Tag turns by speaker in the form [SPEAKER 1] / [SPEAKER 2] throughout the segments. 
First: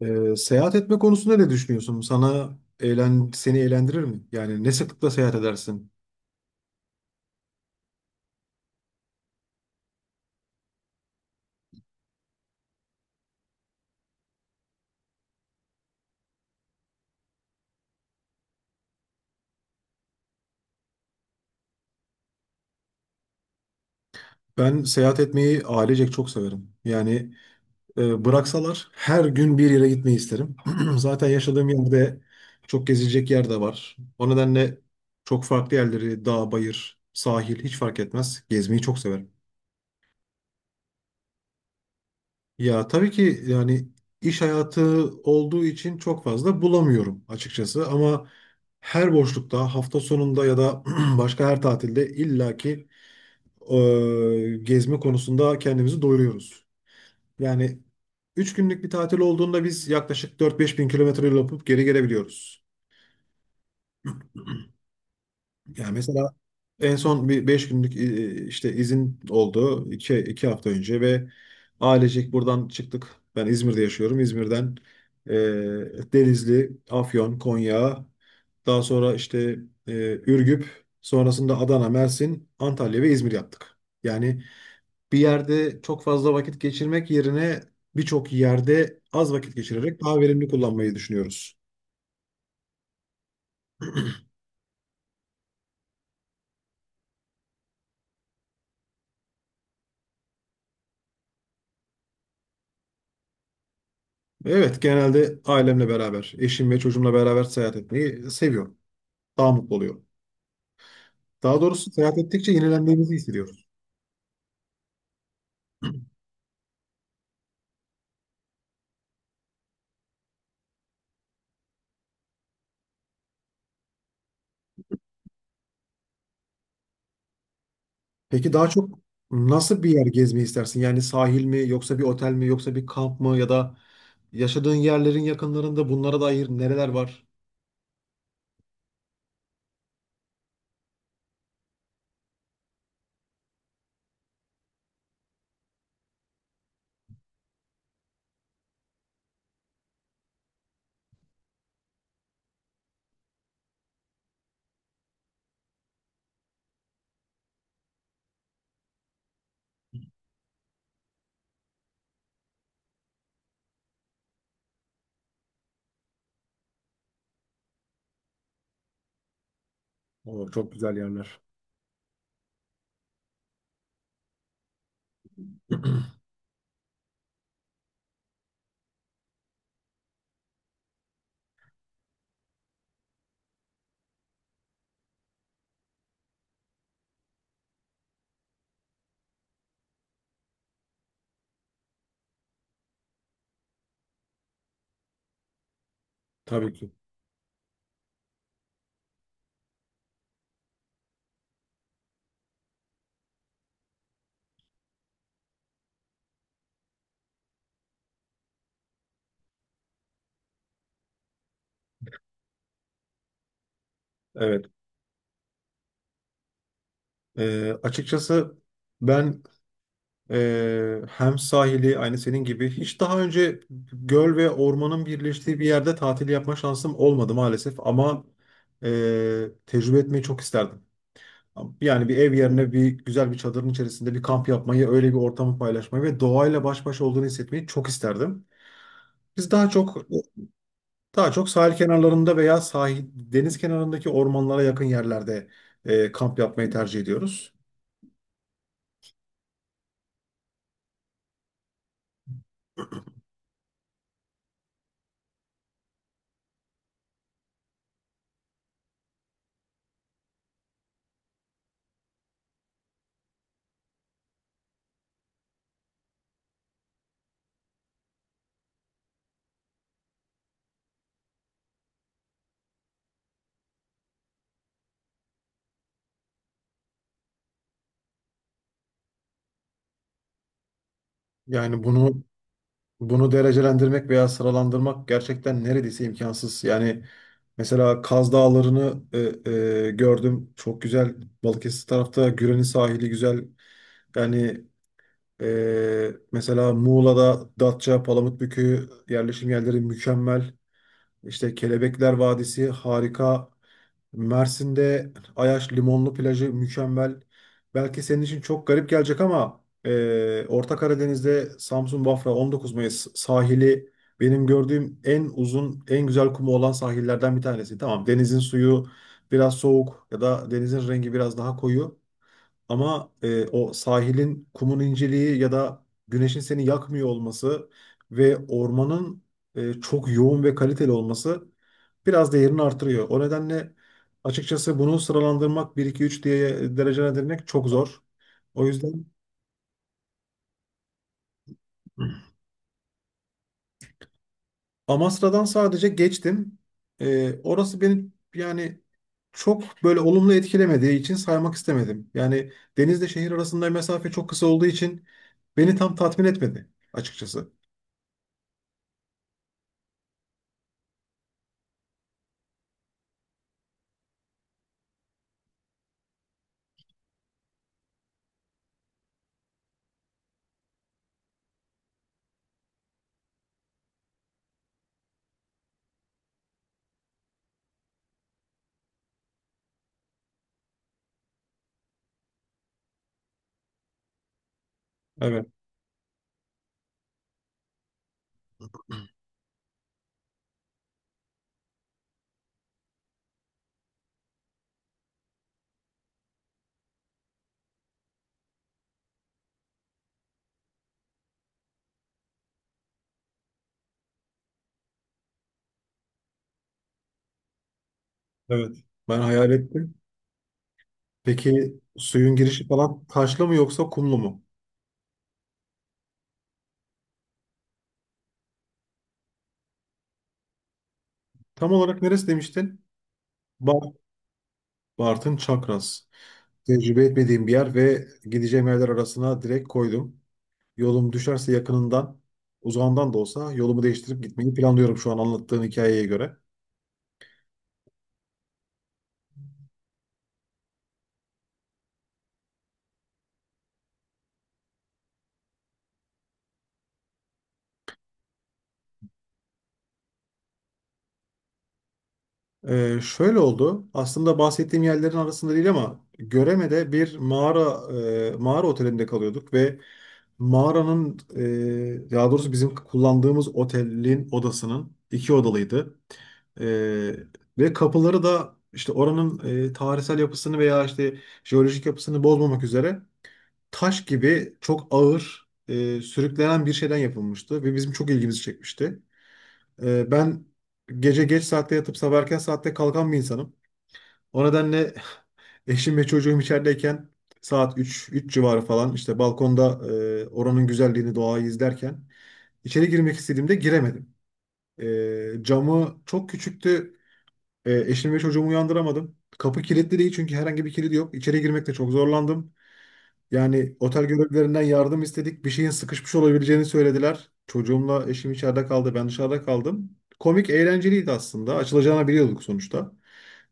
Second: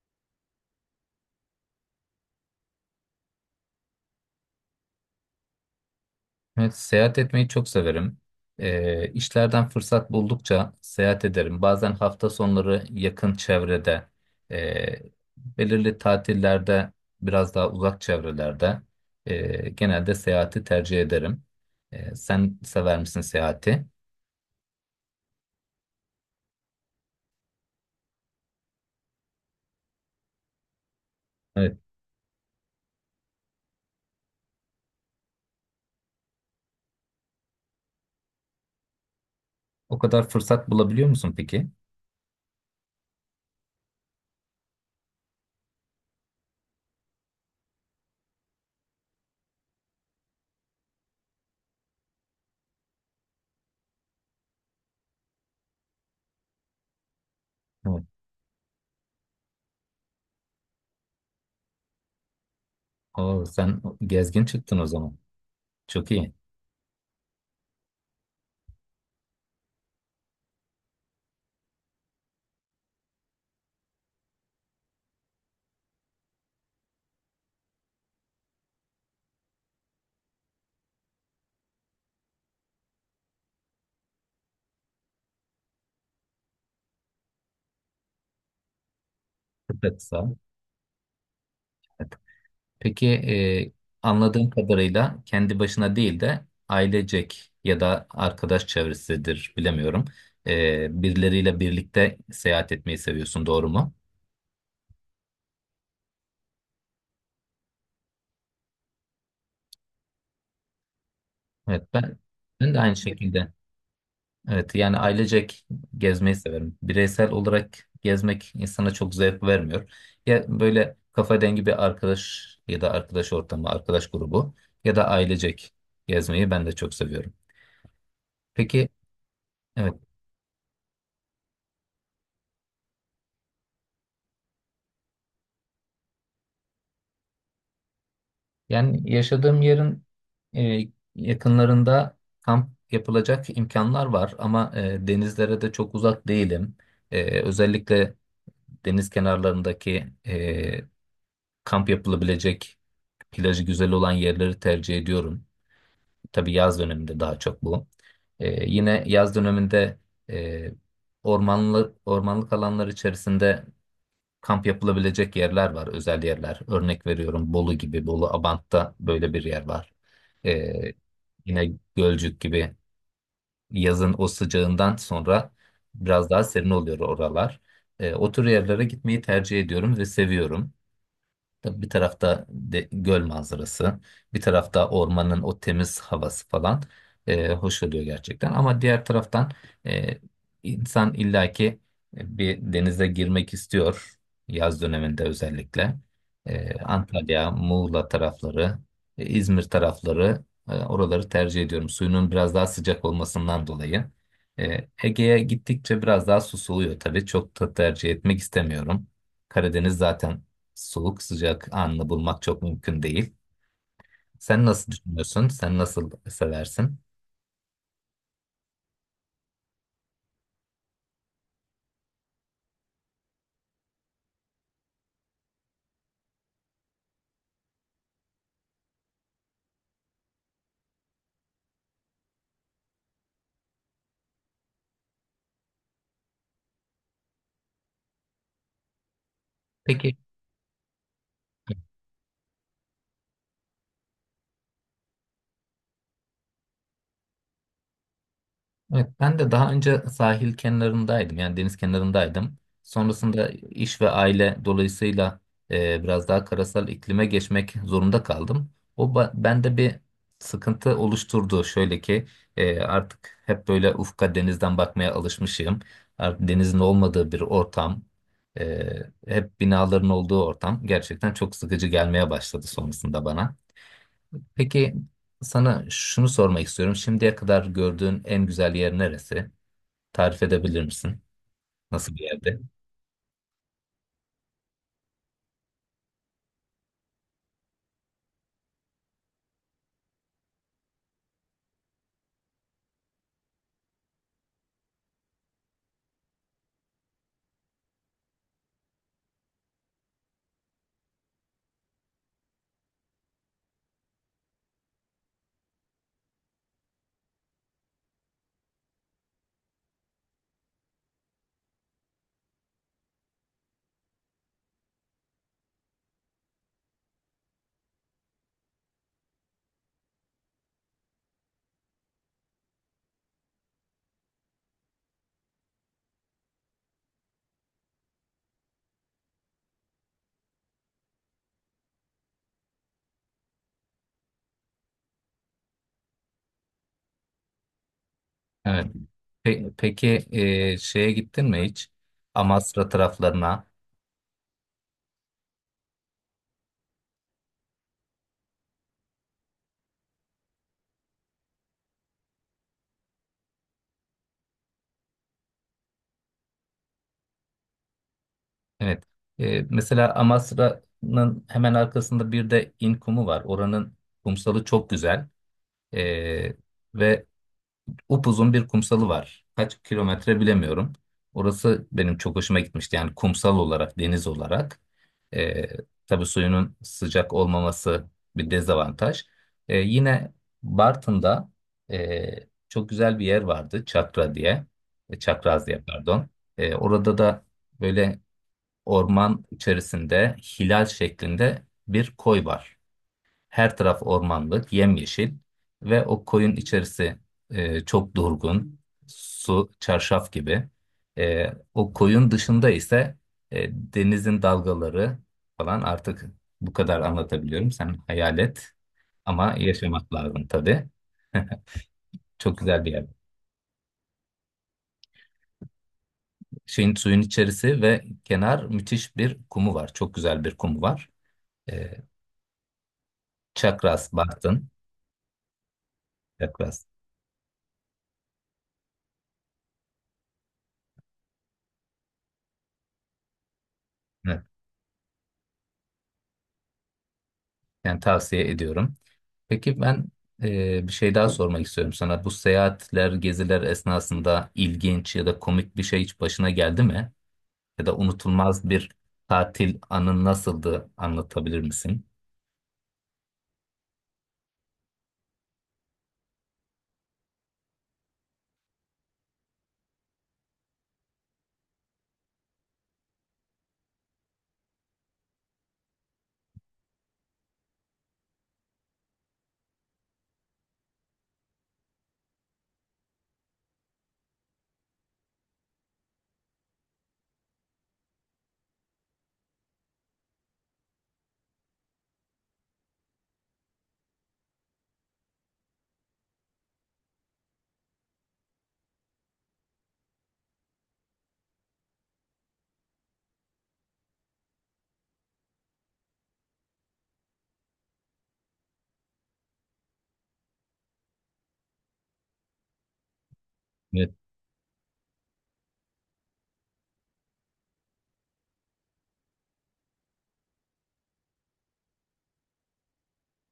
[SPEAKER 1] Seyahat etme konusunda ne düşünüyorsun? Seni eğlendirir mi? Yani ne sıklıkla seyahat edersin?
[SPEAKER 2] Evet, seyahat etmeyi çok severim. İşlerden fırsat buldukça seyahat ederim. Bazen hafta sonları yakın çevrede, e, belirli tatillerde biraz daha uzak çevrelerde genelde seyahati tercih ederim. Sen sever misin seyahati?
[SPEAKER 1] Ben seyahat etmeyi ailecek çok severim. Yani bıraksalar her gün bir yere gitmeyi isterim. Zaten yaşadığım
[SPEAKER 2] Evet.
[SPEAKER 1] yerde çok gezilecek yer de var. O nedenle çok farklı yerleri, dağ, bayır, sahil hiç fark etmez. Gezmeyi çok severim.
[SPEAKER 2] O kadar fırsat bulabiliyor musun peki?
[SPEAKER 1] Ya tabii ki, yani iş hayatı olduğu için çok fazla bulamıyorum açıkçası, ama her boşlukta, hafta sonunda ya da başka her tatilde illaki gezme konusunda kendimizi doyuruyoruz. Yani
[SPEAKER 2] Evet.
[SPEAKER 1] 3 günlük bir tatil olduğunda biz yaklaşık 4-5 bin kilometre yol yapıp geri gelebiliyoruz.
[SPEAKER 2] Oo, sen gezgin çıktın o zaman.
[SPEAKER 1] Yani
[SPEAKER 2] Çok
[SPEAKER 1] mesela
[SPEAKER 2] iyi.
[SPEAKER 1] en son bir 5 günlük işte izin oldu, iki hafta önce ve ailecek buradan çıktık. Ben İzmir'de yaşıyorum. İzmir'den e, Denizli, Afyon, Konya, daha sonra işte Ürgüp, sonrasında Adana, Mersin, Antalya ve İzmir yaptık. Yani bir yerde çok fazla vakit geçirmek yerine birçok yerde az vakit
[SPEAKER 2] Çok da
[SPEAKER 1] geçirerek daha
[SPEAKER 2] kısa.
[SPEAKER 1] verimli kullanmayı düşünüyoruz.
[SPEAKER 2] Peki, anladığım kadarıyla kendi başına değil de ailecek ya da arkadaş çevresidir bilemiyorum. Birileriyle birlikte seyahat etmeyi seviyorsun, doğru mu?
[SPEAKER 1] Evet, genelde ailemle beraber, eşim ve çocuğumla beraber seyahat etmeyi seviyorum. Daha mutlu oluyorum. Daha
[SPEAKER 2] Evet,
[SPEAKER 1] doğrusu seyahat
[SPEAKER 2] ben,
[SPEAKER 1] ettikçe
[SPEAKER 2] ben de aynı
[SPEAKER 1] yenilendiğimizi
[SPEAKER 2] şekilde.
[SPEAKER 1] hissediyoruz.
[SPEAKER 2] Evet, yani ailecek gezmeyi severim. Bireysel olarak gezmek insana çok zevk vermiyor. Ya böyle kafa dengi bir arkadaş ya da arkadaş ortamı, arkadaş grubu ya da ailecek gezmeyi ben de çok seviyorum.
[SPEAKER 1] Peki daha
[SPEAKER 2] Peki.
[SPEAKER 1] çok nasıl bir
[SPEAKER 2] Evet.
[SPEAKER 1] yer gezmeyi istersin? Yani sahil mi, yoksa bir otel mi, yoksa bir kamp mı, ya da yaşadığın yerlerin yakınlarında bunlara dair nereler var?
[SPEAKER 2] Yani yaşadığım yerin e, yakınlarında kamp yapılacak imkanlar var, ama denizlere de çok uzak değilim. Özellikle deniz kenarlarındaki kamp yapılabilecek plajı güzel olan yerleri tercih ediyorum. Tabii yaz döneminde daha çok bu. Yine yaz döneminde e, ormanlı, ormanlık alanlar içerisinde kamp yapılabilecek yerler var, özel yerler. Örnek veriyorum, Bolu gibi, Bolu Abant'ta böyle bir yer var.
[SPEAKER 1] Oo, çok
[SPEAKER 2] Ee,
[SPEAKER 1] güzel yerler.
[SPEAKER 2] Yine Gölcük gibi yazın o sıcağından sonra biraz daha serin oluyor oralar. O tür yerlere gitmeyi tercih ediyorum ve seviyorum. Tabii bir tarafta göl manzarası, bir tarafta ormanın o temiz havası falan hoş oluyor gerçekten. Ama diğer taraftan e, insan illaki bir denize girmek istiyor yaz döneminde özellikle.
[SPEAKER 1] Tabii ki.
[SPEAKER 2] Antalya, Muğla tarafları, İzmir tarafları, oraları tercih ediyorum. Suyunun biraz daha sıcak olmasından dolayı. Ege'ye gittikçe biraz daha susuluyor tabii. Çok da tercih etmek istemiyorum. Karadeniz zaten, soğuk sıcak anını bulmak çok mümkün değil.
[SPEAKER 1] Evet.
[SPEAKER 2] Sen nasıl düşünüyorsun? Sen nasıl seversin?
[SPEAKER 1] Açıkçası ben hem sahili aynı senin gibi, hiç daha önce göl ve ormanın birleştiği bir yerde tatil yapma şansım olmadı maalesef, ama tecrübe etmeyi çok isterdim. Yani bir ev yerine bir güzel bir çadırın içerisinde bir kamp yapmayı, öyle bir ortamı paylaşmayı ve doğayla baş başa olduğunu hissetmeyi çok isterdim. Biz daha çok,
[SPEAKER 2] Peki.
[SPEAKER 1] daha çok sahil kenarlarında veya sahil, deniz kenarındaki ormanlara yakın yerlerde kamp yapmayı tercih ediyoruz.
[SPEAKER 2] Evet, ben de daha önce sahil kenarındaydım, yani deniz kenarındaydım. Sonrasında iş ve aile dolayısıyla biraz daha karasal iklime geçmek zorunda kaldım. Bende bir sıkıntı oluşturdu. Şöyle ki, artık hep böyle ufka denizden bakmaya alışmışım. Artık denizin olmadığı bir ortam, e, hep binaların olduğu ortam gerçekten çok sıkıcı gelmeye başladı sonrasında bana. Peki, sana şunu sormak istiyorum. Şimdiye kadar gördüğün en güzel yer neresi? Tarif edebilir misin?
[SPEAKER 1] Yani
[SPEAKER 2] Nasıl bir
[SPEAKER 1] bunu
[SPEAKER 2] yerde?
[SPEAKER 1] Bunu derecelendirmek veya sıralandırmak gerçekten neredeyse imkansız. Yani mesela Kaz Dağları'nı e, gördüm. Çok güzel. Balıkesir tarafta Güren'in sahili güzel. Yani mesela Muğla'da Datça, Palamutbükü yerleşim yerleri mükemmel. İşte Kelebekler Vadisi harika. Mersin'de Ayaş Limonlu plajı mükemmel. Belki senin için çok garip gelecek, ama Orta Karadeniz'de Samsun Bafra 19 Mayıs sahili benim gördüğüm en uzun, en güzel kumu olan sahillerden bir tanesi. Tamam, denizin suyu biraz soğuk ya da denizin rengi biraz daha koyu. Ama o sahilin kumun inceliği ya da güneşin seni yakmıyor olması ve ormanın çok yoğun ve kaliteli olması biraz değerini artırıyor. O nedenle açıkçası bunu sıralandırmak, bir iki üç diye derecelendirmek çok zor. O
[SPEAKER 2] Evet.
[SPEAKER 1] yüzden
[SPEAKER 2] Peki, şeye gittin mi hiç? Amasra taraflarına.
[SPEAKER 1] Amasra'dan sadece geçtim. Orası beni, yani çok böyle olumlu etkilemediği için saymak istemedim. Yani denizle şehir arasında mesafe çok kısa olduğu için beni tam tatmin etmedi açıkçası.
[SPEAKER 2] Evet. Mesela Amasra'nın hemen arkasında bir de İnkumu var. Oranın kumsalı çok güzel. E, Ve upuzun bir kumsalı var. Kaç kilometre bilemiyorum. Orası benim çok hoşuma gitmişti. Yani kumsal olarak, deniz olarak. Ee, tabii suyunun sıcak olmaması bir dezavantaj. Yine Bartın'da ee, çok güzel bir yer vardı. Çakra diye.
[SPEAKER 1] Evet.
[SPEAKER 2] Çakraz diye, pardon. Orada da böyle orman içerisinde hilal şeklinde bir koy var. Her taraf ormanlık, yemyeşil ve o koyun içerisi çok durgun, su, çarşaf gibi. E, O koyun dışında ise denizin dalgaları falan artık bu kadar anlatabiliyorum. Sen hayal et,
[SPEAKER 1] Evet. Ben hayal
[SPEAKER 2] ama
[SPEAKER 1] ettim.
[SPEAKER 2] yaşamak lazım tabii.
[SPEAKER 1] Peki suyun
[SPEAKER 2] Çok
[SPEAKER 1] girişi
[SPEAKER 2] güzel bir
[SPEAKER 1] falan
[SPEAKER 2] yer.
[SPEAKER 1] taşlı mı yoksa kumlu mu?
[SPEAKER 2] Şeyin suyun içerisi ve kenar müthiş bir kumu var. Çok güzel bir kumu var.
[SPEAKER 1] Tam
[SPEAKER 2] E,
[SPEAKER 1] olarak neresi demiştin? Bart,
[SPEAKER 2] Çakras, Bartın.
[SPEAKER 1] Bartın Çakras.
[SPEAKER 2] Çakras.
[SPEAKER 1] Tecrübe etmediğim bir yer ve gideceğim yerler arasına direkt koydum. Yolum düşerse yakınından, uzağından da olsa yolumu değiştirip
[SPEAKER 2] Evet.
[SPEAKER 1] gitmeyi planlıyorum şu an anlattığın hikayeye göre.
[SPEAKER 2] Yani tavsiye ediyorum. Peki ben, bir şey daha sormak istiyorum sana. Bu seyahatler, geziler esnasında ilginç ya da komik bir şey hiç başına geldi mi? Ya da unutulmaz bir tatil anın nasıldı, anlatabilir misin?
[SPEAKER 1] Şöyle oldu. Aslında bahsettiğim yerlerin arasında değil, ama Göreme'de bir mağara, mağara otelinde kalıyorduk ve mağaranın, daha doğrusu bizim kullandığımız otelin odasının iki odalıydı. E, ve kapıları da işte oranın tarihsel yapısını veya işte jeolojik yapısını bozmamak üzere taş gibi çok ağır, sürüklenen bir şeyden yapılmıştı ve bizim çok ilgimizi çekmişti. Ben gece geç saatte yatıp sabah erken saatte kalkan bir insanım. O nedenle eşim ve çocuğum içerideyken saat 3, 3 civarı falan işte balkonda oranın güzelliğini, doğayı izlerken içeri girmek istediğimde giremedim. Camı çok küçüktü. Eşim ve çocuğumu uyandıramadım. Kapı kilitli değil, çünkü herhangi bir kilidi yok. İçeri girmekte çok zorlandım. Yani otel
[SPEAKER 2] Evet,
[SPEAKER 1] görevlilerinden yardım istedik. Bir şeyin sıkışmış olabileceğini söylediler. Çocuğumla eşim içeride kaldı. Ben dışarıda kaldım. Komik, eğlenceliydi aslında. Açılacağını biliyorduk sonuçta.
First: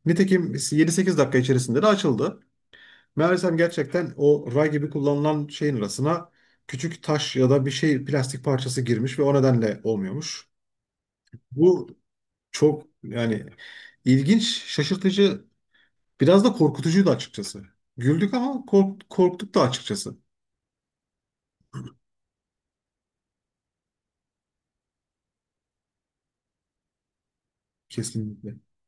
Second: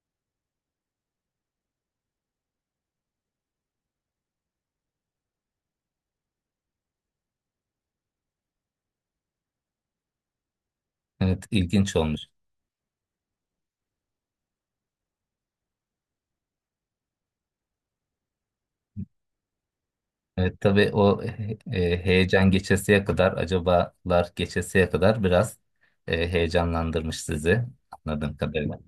[SPEAKER 1] Nitekim 7-8 dakika içerisinde de açıldı. Meğersem gerçekten o ray gibi kullanılan şeyin arasına küçük taş ya da bir şey, plastik parçası girmiş ve o nedenle olmuyormuş.
[SPEAKER 2] evet,
[SPEAKER 1] Bu
[SPEAKER 2] ilginç olmuş.
[SPEAKER 1] çok, yani ilginç, şaşırtıcı, biraz da korkutucuydu açıkçası. Güldük ama korktuk da açıkçası.
[SPEAKER 2] Evet tabii, o heyecan geçesiye kadar, acabalar geçesiye kadar biraz heyecanlandırmış sizi anladığım
[SPEAKER 1] Kesinlikle.
[SPEAKER 2] kadarıyla.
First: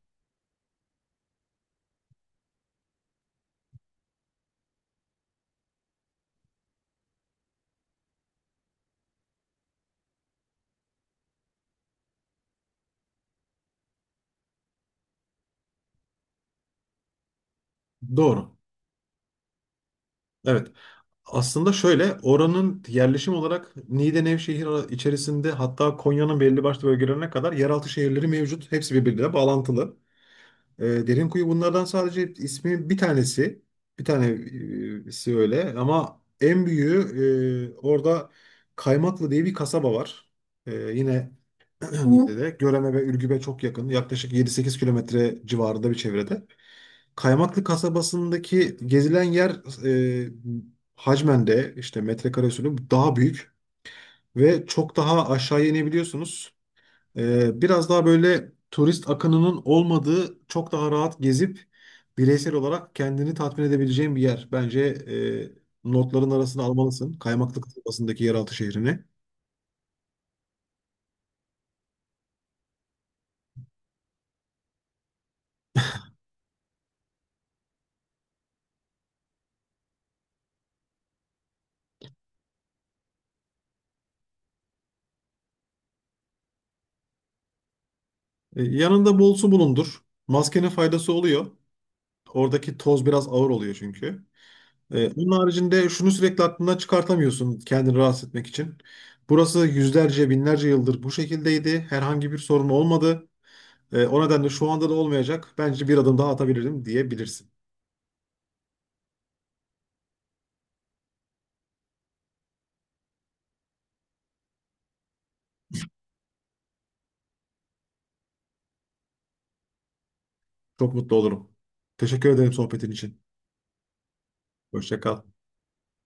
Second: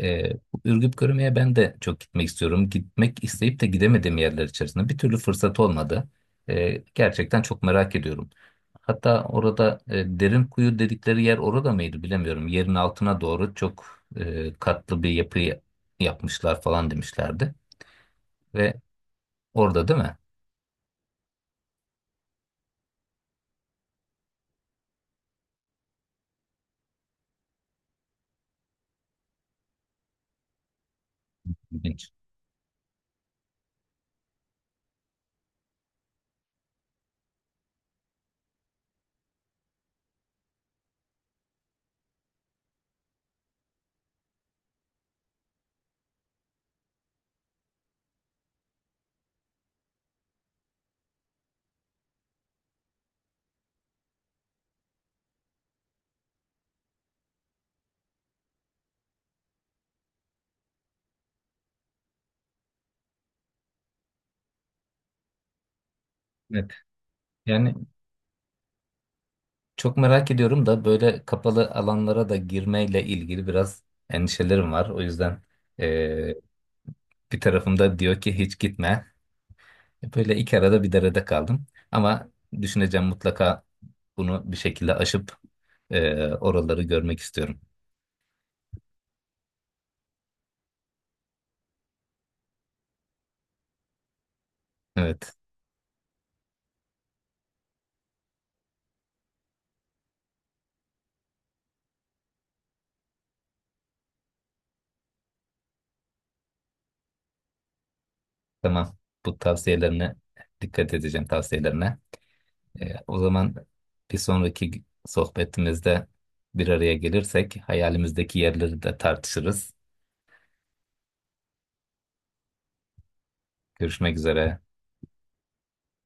[SPEAKER 2] Ee, Ürgüp Görüme'ye ben de çok gitmek istiyorum. Gitmek isteyip de gidemediğim yerler içerisinde bir türlü fırsat olmadı. Gerçekten çok merak ediyorum. Hatta orada derin kuyu dedikleri yer orada mıydı bilemiyorum. Yerin altına doğru çok katlı bir yapı yapmışlar falan demişlerdi.
[SPEAKER 1] Doğru.
[SPEAKER 2] Ve orada, değil mi?
[SPEAKER 1] Evet. Aslında şöyle, oranın yerleşim olarak Niğde Nevşehir içerisinde, hatta Konya'nın belli başlı bölgelerine kadar yeraltı şehirleri mevcut. Hepsi birbirine bağlantılı. Derinkuyu bunlardan
[SPEAKER 2] İlginç.
[SPEAKER 1] sadece ismi bir tanesi. Bir tanesi öyle, ama en büyüğü orada Kaymaklı diye bir kasaba var. Yine Hı. Niğde'de. Göreme ve Ürgüp'e çok yakın. Yaklaşık 7-8 kilometre civarında bir çevrede. Kaymaklı kasabasındaki gezilen yer e, hacmende işte metrekare usulü daha büyük ve çok daha aşağı inebiliyorsunuz. Biraz daha böyle turist akınının olmadığı, çok daha rahat gezip bireysel olarak kendini tatmin edebileceğin bir yer. Bence notların arasına
[SPEAKER 2] Evet.
[SPEAKER 1] almalısın Kaymaklı
[SPEAKER 2] Yani
[SPEAKER 1] kasabasındaki yeraltı şehrini.
[SPEAKER 2] çok merak ediyorum da böyle kapalı alanlara da girmeyle ilgili biraz endişelerim var. O yüzden e, bir tarafımda diyor ki hiç gitme. Böyle iki arada bir derede kaldım. Ama düşüneceğim, mutlaka bunu bir şekilde aşıp oraları görmek istiyorum.
[SPEAKER 1] Yanında bol su bulundur. Maskenin faydası oluyor. Oradaki toz biraz ağır oluyor çünkü. Onun
[SPEAKER 2] Evet,
[SPEAKER 1] haricinde şunu sürekli aklından çıkartamıyorsun kendini rahatsız etmek için. Burası yüzlerce, binlerce yıldır bu şekildeydi. Herhangi bir sorun olmadı. O nedenle şu anda da olmayacak. Bence bir adım daha atabilirim diyebilirsin.
[SPEAKER 2] tamam. Bu tavsiyelerine dikkat edeceğim, tavsiyelerine. O zaman bir sonraki sohbetimizde bir araya gelirsek hayalimizdeki yerleri de tartışırız.
[SPEAKER 1] Çok mutlu olurum. Teşekkür ederim sohbetin için.
[SPEAKER 2] Görüşmek üzere.
[SPEAKER 1] Hoşça kal.